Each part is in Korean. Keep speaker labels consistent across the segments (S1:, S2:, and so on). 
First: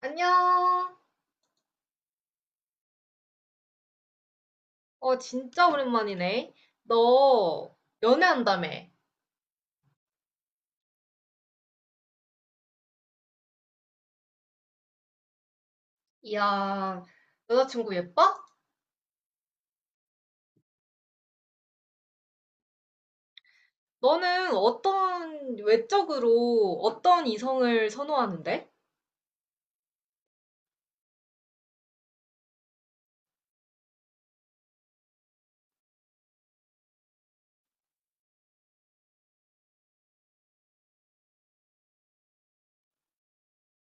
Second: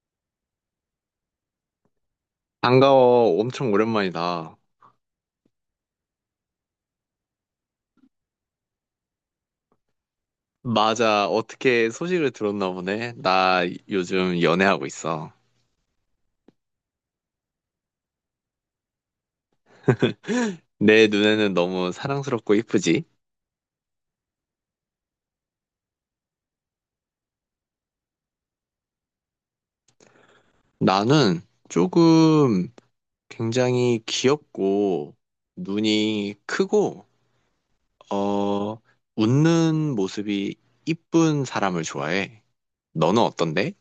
S1: 안녕.
S2: 반가워. 엄청 오랜만이다.
S1: 어, 진짜 오랜만이네. 너 연애한다며.
S2: 맞아. 어떻게 소식을 들었나 보네. 나 요즘 연애하고 있어.
S1: 이야, 여자친구 예뻐?
S2: 내 눈에는 너무 사랑스럽고 이쁘지?
S1: 너는 외적으로 어떤 이성을 선호하는데?
S2: 나는 조금 굉장히 귀엽고 눈이 크고 어 웃는 모습이 이쁜 사람을 좋아해. 너는 어떤데?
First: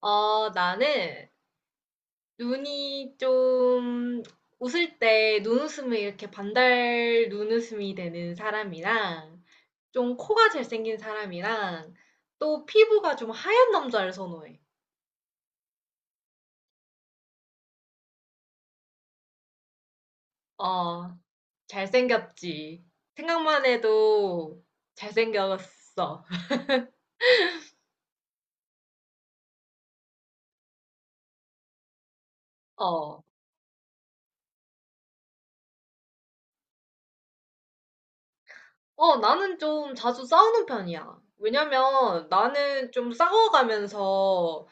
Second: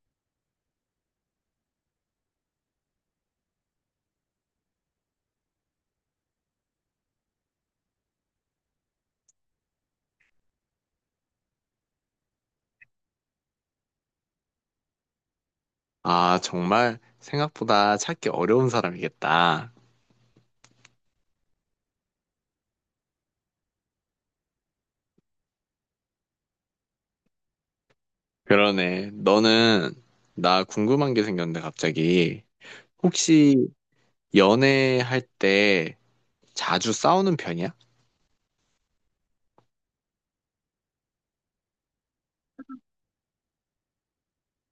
S1: 어, 나는 눈이 좀 웃을 때 눈웃음이 이렇게 반달 눈웃음이 되는 사람이랑 좀 코가 잘생긴 사람이랑 또 피부가 좀 하얀 남자를 선호해.
S2: 아, 정말 생각보다 찾기 어려운 사람이겠다.
S1: 어, 잘생겼지. 생각만 해도 잘생겼어.
S2: 그러네. 너는 나 궁금한 게 생겼는데 갑자기
S1: 어.
S2: 혹시 연애할 때 자주 싸우는 편이야?
S1: 어, 나는 좀 자주 싸우는 편이야. 왜냐면 나는 좀 싸워가면서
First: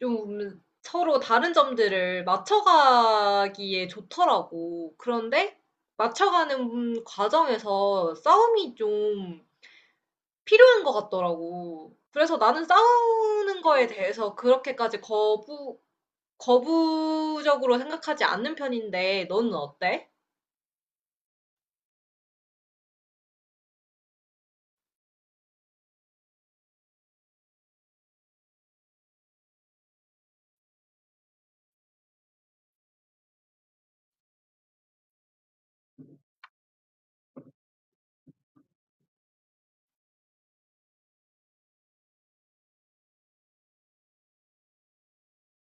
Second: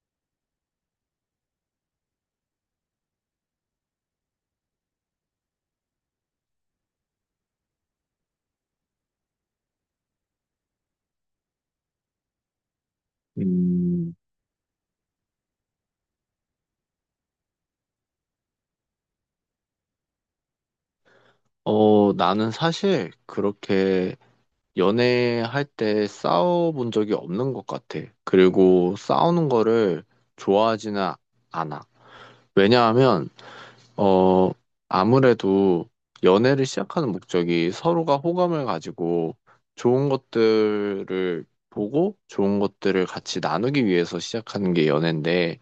S1: 좀 서로 다른 점들을 맞춰가기에 좋더라고. 그런데 맞춰가는 과정에서 싸움이 좀 필요한 것 같더라고. 그래서 나는 싸우는 거에
S2: 음,
S1: 대해서 그렇게까지 거부적으로 생각하지 않는 편인데 너는 어때?
S2: 나는 사실 그렇게 연애할 때 싸워본 적이 없는 것 같아. 그리고 싸우는 거를 좋아하지는 않아. 왜냐하면, 어, 아무래도 연애를 시작하는 목적이 서로가 호감을 가지고 좋은 것들을 보고 좋은 것들을 같이 나누기 위해서 시작하는 게 연애인데,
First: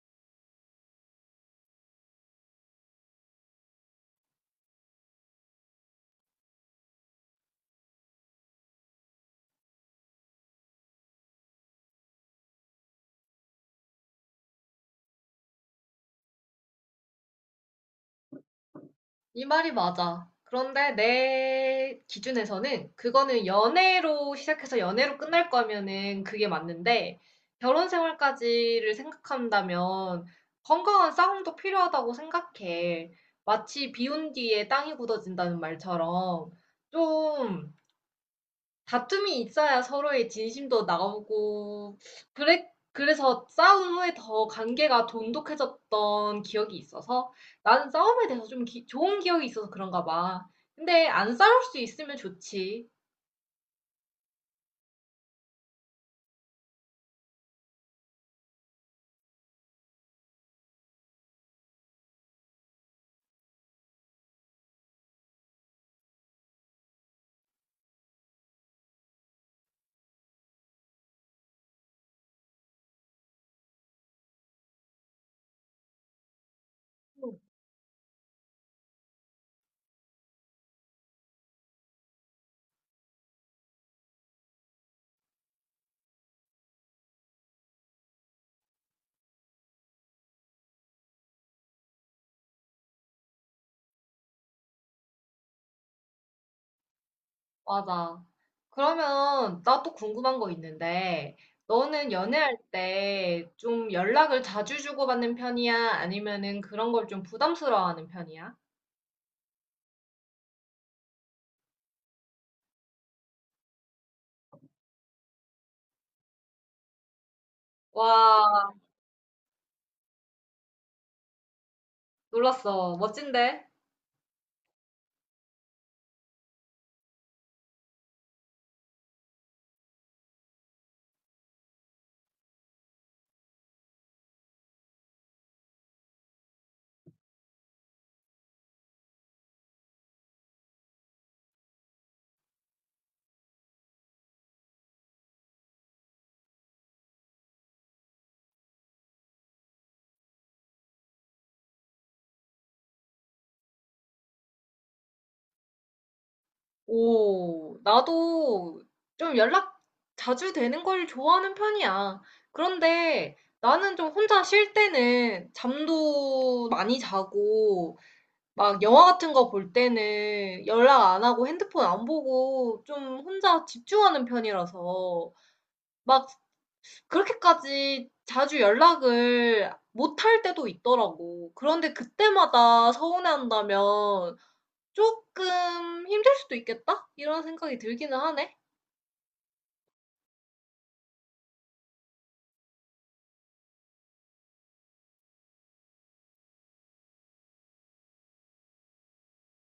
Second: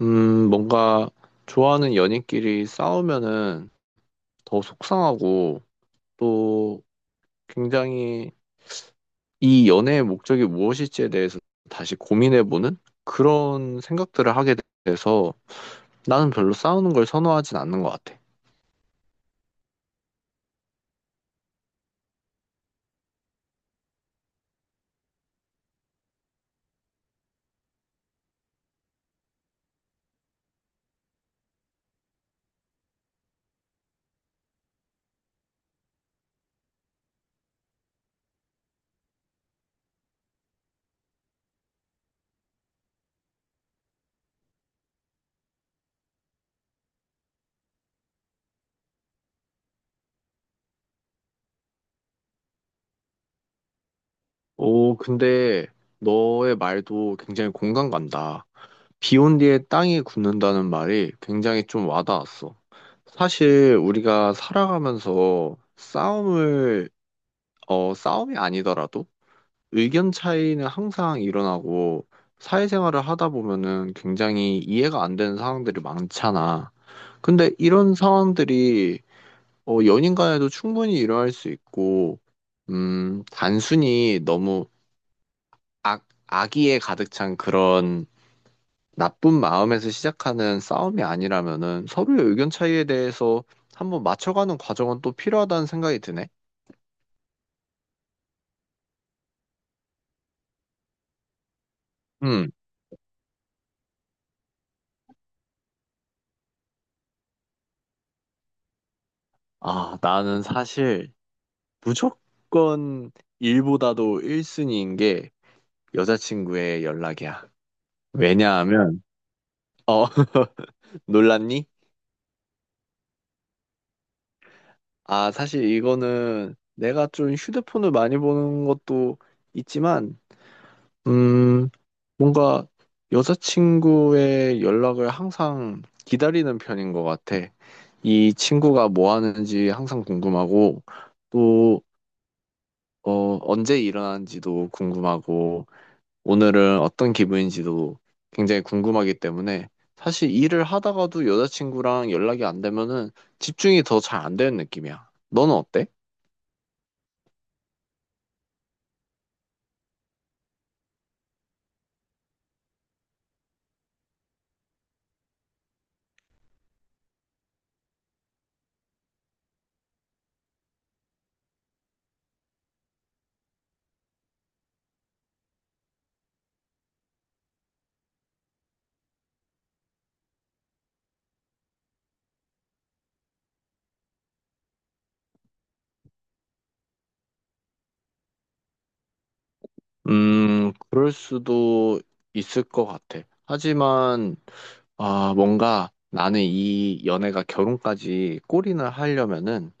S2: 뭔가 좋아하는 연인끼리 싸우면은 더 속상하고 또 굉장히 이 연애의 목적이 무엇일지에 대해서 다시 고민해보는 그런 생각들을 하게 돼서 나는 별로 싸우는 걸 선호하진 않는 것 같아.
S1: 이 말이 맞아. 그런데 내 기준에서는 그거는 연애로 시작해서 연애로 끝날 거면은 그게 맞는데 결혼 생활까지를 생각한다면 건강한 싸움도 필요하다고 생각해. 마치 비 온 뒤에 땅이 굳어진다는 말처럼 좀 다툼이 있어야 서로의 진심도 나오고 그래 그래서 싸운 후에 더 관계가 돈독해졌던 기억이 있어서 나는 싸움에 대해서 좀 기- 좋은 기억이 있어서 그런가 봐. 근데 안 싸울 수 있으면 좋지.
S2: 오, 근데 너의 말도 굉장히 공감 간다. 비 온 뒤에 땅이 굳는다는 말이 굉장히 좀 와닿았어. 사실 우리가 살아가면서 싸움을 싸움이 아니더라도 의견 차이는 항상 일어나고 사회생활을 하다 보면은 굉장히 이해가 안 되는 상황들이 많잖아.
S1: 응.
S2: 근데 이런 상황들이 연인 간에도 충분히 일어날 수 있고, 단순히 너무 악의에 가득 찬 그런 나쁜 마음에서 시작하는 싸움이 아니라면은 서로의 의견 차이에 대해서 한번 맞춰가는 과정은 또 필요하다는 생각이 드네.
S1: 맞아. 그러면 나 또 궁금한 거 있는데 너는
S2: 음,
S1: 연애할 때 좀 연락을 자주 주고받는 편이야? 아니면은 그런 걸 좀 부담스러워하는 편이야?
S2: 아, 나는 사실 무조건 일보다도 1순위인 게 여자친구의 연락이야.
S1: 와,
S2: 왜냐하면, 어, 놀랐니?
S1: 놀랐어. 멋진데?
S2: 아, 사실 이거는 내가 좀 휴대폰을 많이 보는 것도 있지만, 음, 뭔가 여자친구의 연락을 항상 기다리는 편인 것 같아. 이 친구가 뭐 하는지 항상 궁금하고, 또, 언제 일어나는지도 궁금하고, 오늘은 어떤 기분인지도 굉장히 궁금하기 때문에 사실 일을 하다가도 여자친구랑 연락이 안 되면은 집중이 더 잘 안 되는 느낌이야. 너는 어때?
S1: 오, 나도 좀 연락 자주 되는 걸 좋아하는 편이야. 그런데 나는 좀 혼자 쉴 때는 잠도 많이 자고, 막 영화 같은 거 볼 때는 연락 안 하고 핸드폰 안 보고 좀 혼자 집중하는 편이라서 막 그렇게까지 자주 연락을 못 할 때도 있더라고. 그런데 그때마다 서운해한다면 조금 '힘들 수도 있겠다.' 이런 생각이 들기는 하네.
S2: 그럴 수도 있을 것 같아. 하지만, 아, 뭔가 나는 이 연애가 결혼까지 골인을 하려면은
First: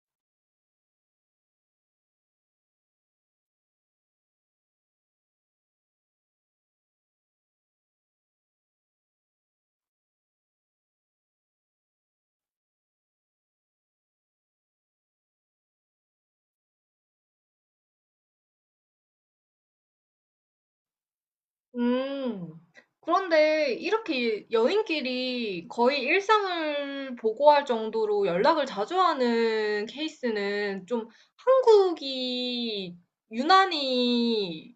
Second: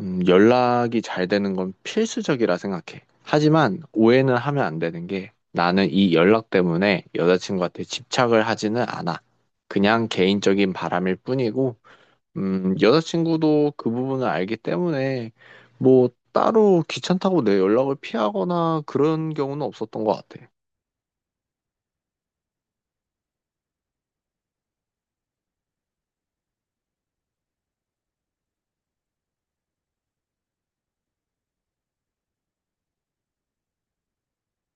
S2: 연락이 잘 되는 건 필수적이라 생각해. 하지만 오해는 하면 안 되는 게 나는 이 연락 때문에 여자친구한테 집착을 하지는 않아. 그냥 개인적인 바람일 뿐이고, 여자친구도 그 부분을 알기 때문에 뭐 따로 귀찮다고 내 연락을 피하거나 그런 경우는 없었던 것 같아.
S1: 음. 그런데 이렇게 연인끼리 거의 일상을 보고할 정도로 연락을 자주 하는 케이스는 좀 한국이 유난히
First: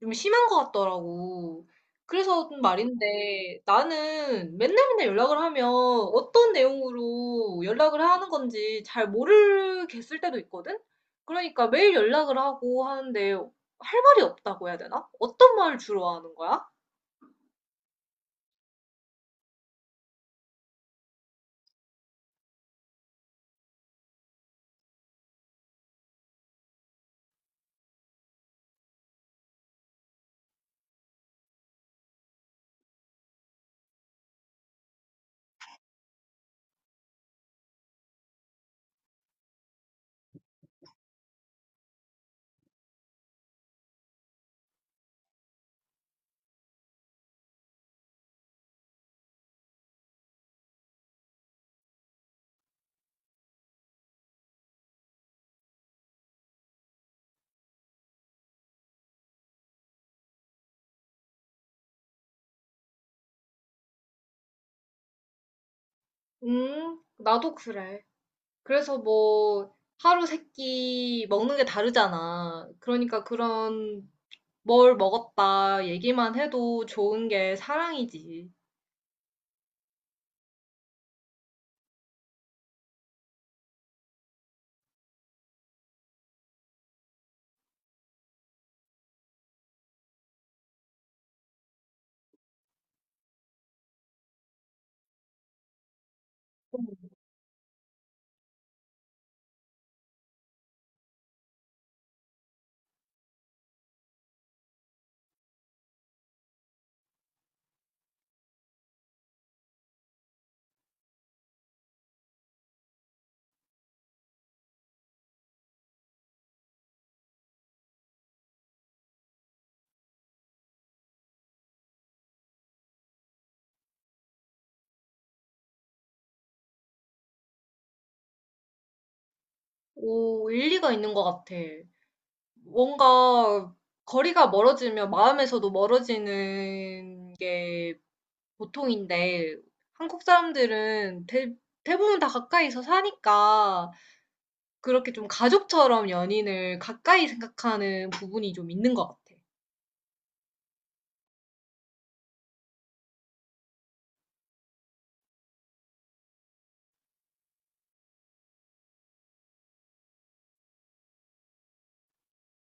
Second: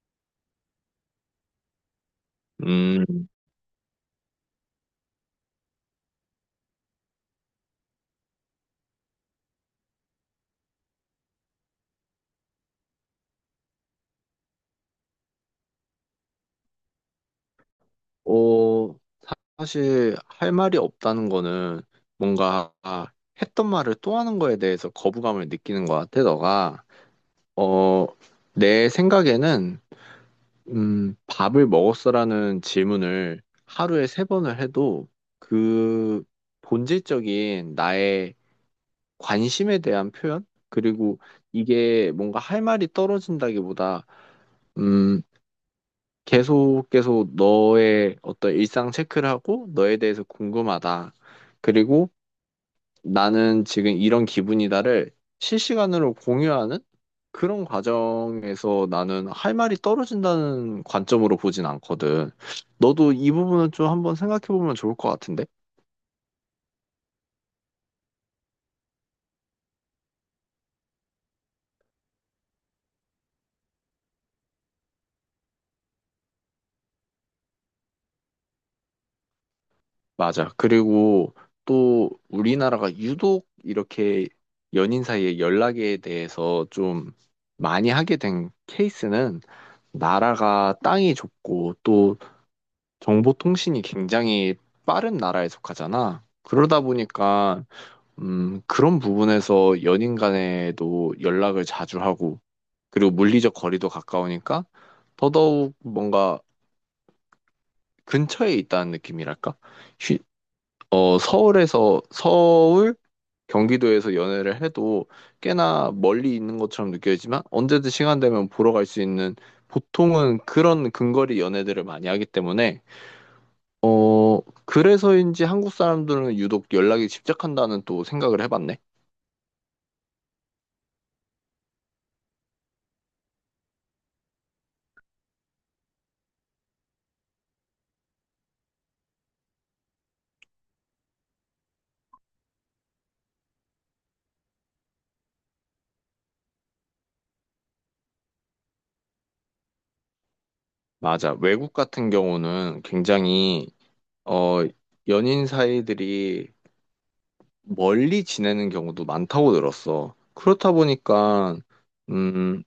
S1: 좀 심한 것 같더라고. 그래서 좀
S2: 음,
S1: 말인데 나는 맨날 맨날 연락을 하면 어떤 내용으로 연락을 하는 건지 잘 모르겠을 때도 있거든? 그러니까 매일 연락을 하고 하는데 할 말이 없다고 해야 되나? 어떤 말을 주로 하는 거야?
S2: 어, 사실 할 말이 없다는 거는 뭔가 했던 말을 또 하는 거에 대해서 거부감을 느끼는 것 같아, 너가. 어, 내 생각에는, 밥을 먹었어라는 질문을 하루에 세 번을 해도 그 본질적인 나의 관심에 대한 표현? 그리고 이게 뭔가 할 말이 떨어진다기보다, 음, 계속 계속 너의 어떤 일상 체크를 하고 너에 대해서 궁금하다. 그리고 나는 지금 이런 기분이다를 실시간으로 공유하는 그런 과정에서 나는 할 말이 떨어진다는 관점으로 보진 않거든. 너도 이 부분은 좀 한번 생각해 보면 좋을 것 같은데?
S1: 나도 그래. 그래서 뭐 하루 세 끼 먹는 게 다르잖아. 그러니까 그런 뭘 먹었다 얘기만 해도 좋은 게 사랑이지.
S2: 맞아. 그리고 또 우리나라가 유독 이렇게 연인 사이의 연락에 대해서 좀 많이 하게 된 케이스는 나라가 땅이 좁고 또 정보통신이 굉장히 빠른 나라에 속하잖아. 그러다 보니까 그런 부분에서 연인 간에도 연락을 자주 하고, 그리고 물리적 거리도 가까우니까, 더더욱 뭔가 근처에 있다는 느낌이랄까? 휴- 서울, 경기도에서 연애를 해도 꽤나 멀리 있는 것처럼 느껴지지만, 언제든 시간 되면 보러 갈 수 있는, 보통은 그런 근거리 연애들을 많이 하기 때문에, 어, 그래서인지 한국 사람들은 유독 연락이 집착한다는 또 생각을 해봤네.
S1: 오, 일리가 있는 것 같아. 뭔가 거리가 멀어지면 마음에서도 멀어지는 게 보통인데 한국 사람들은 대부분 다 가까이서 사니까 그렇게 좀 가족처럼 연인을 가까이 생각하는 부분이 좀 있는 것 같아.
S2: 맞아. 외국 같은 경우는 굉장히, 어, 연인 사이들이 멀리 지내는 경우도 많다고 들었어. 그렇다 보니까, 음,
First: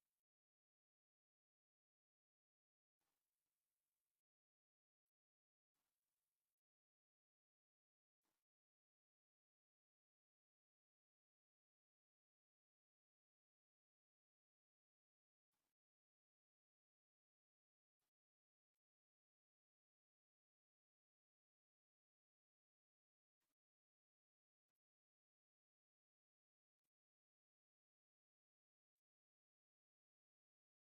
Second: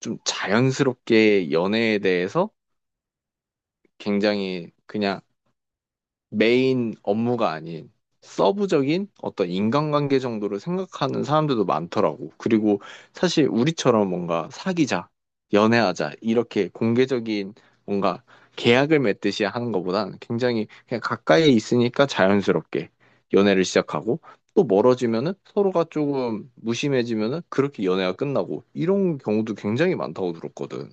S2: 좀 자연스럽게 연애에 대해서 굉장히 그냥 메인 업무가 아닌 서브적인 어떤 인간관계 정도로 생각하는 사람들도 많더라고. 그리고 사실 우리처럼 뭔가 사귀자, 연애하자, 이렇게 공개적인 뭔가 계약을 맺듯이 하는 것보단 굉장히 그냥 가까이 있으니까 자연스럽게 연애를 시작하고 또 멀어지면은 서로가 조금 무심해지면은 그렇게 연애가 끝나고 이런 경우도 굉장히 많다고 들었거든.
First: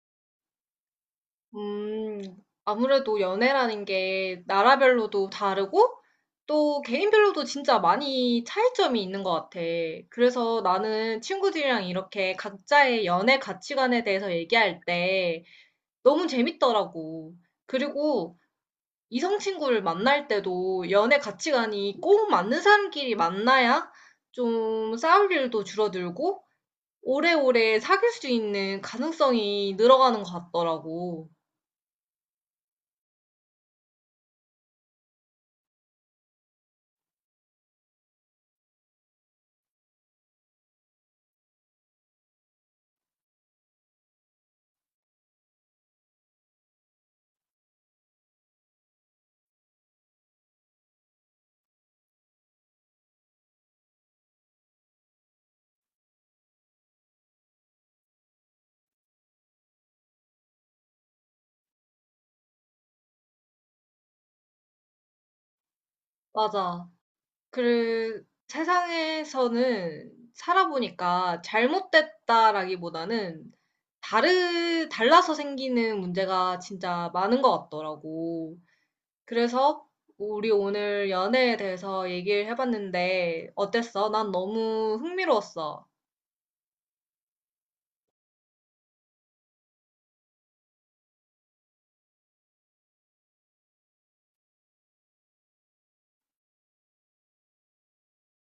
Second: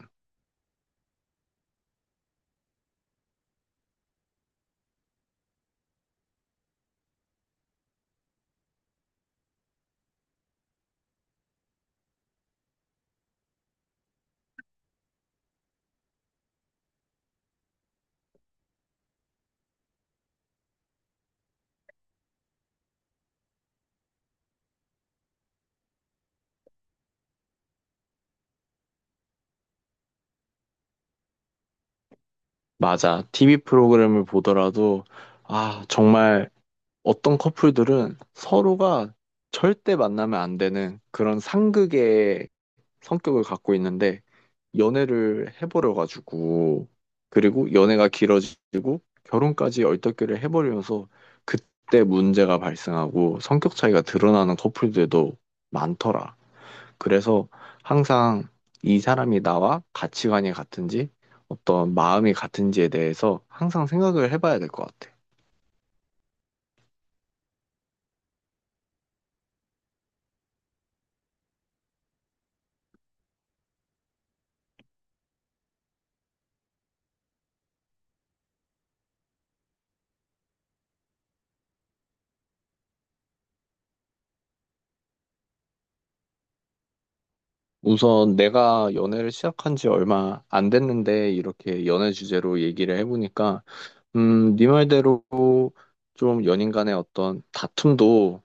S1: 음, 아무래도 연애라는 게 나라별로도 다르고 또 개인별로도 진짜 많이 차이점이 있는 것 같아. 그래서 나는 친구들이랑 이렇게 각자의 연애 가치관에 대해서 얘기할 때 너무 재밌더라고. 그리고 이성 친구를 만날 때도 연애 가치관이 꼭 맞는 사람끼리 만나야 좀 싸울 일도 줄어들고 오래오래 사귈 수 있는 가능성이 늘어가는 것 같더라고.
S2: 맞아. TV 프로그램을 보더라도 아, 정말 어떤 커플들은 서로가 절대 만나면 안 되는 그런 상극의 성격을 갖고 있는데 연애를 해버려 가지고 그리고 연애가 길어지고 결혼까지 얼떨결에 해버리면서 그때 문제가 발생하고 성격 차이가 드러나는 커플들도 많더라. 그래서 항상 이 사람이 나와 가치관이 같은지 어떤 마음이 같은지에 대해서 항상 생각을 해봐야 될 것 같아.
S1: 맞아. 그 세상에서는 살아 보니까 잘못됐다라기보다는 다르 달라서 생기는 문제가 진짜 많은 것 같더라고. 그래서 우리 오늘 연애에 대해서 얘기를 해봤는데 어땠어? 난 너무 흥미로웠어.
S2: 우선 내가 연애를 시작한 지 얼마 안 됐는데 이렇게 연애 주제로 얘기를 해보니까 네 말대로 좀 연인 간의 어떤 다툼도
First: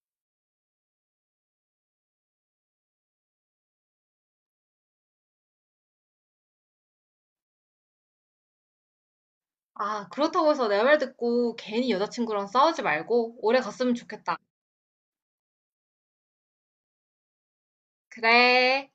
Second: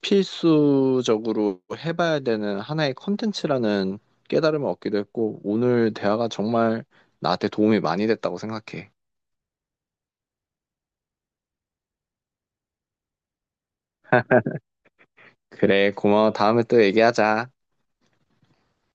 S2: 필수적으로 해봐야 되는 하나의 컨텐츠라는 깨달음을 얻기도 했고 오늘 대화가 정말 나한테 도움이 많이 됐다고 생각해.
S1: 아, 그렇다고 해서 내 말 듣고 괜히 여자친구랑 싸우지 말고 오래 갔으면 좋겠다.
S2: 그래, 고마워. 다음에 또 얘기하자.
S1: 그래.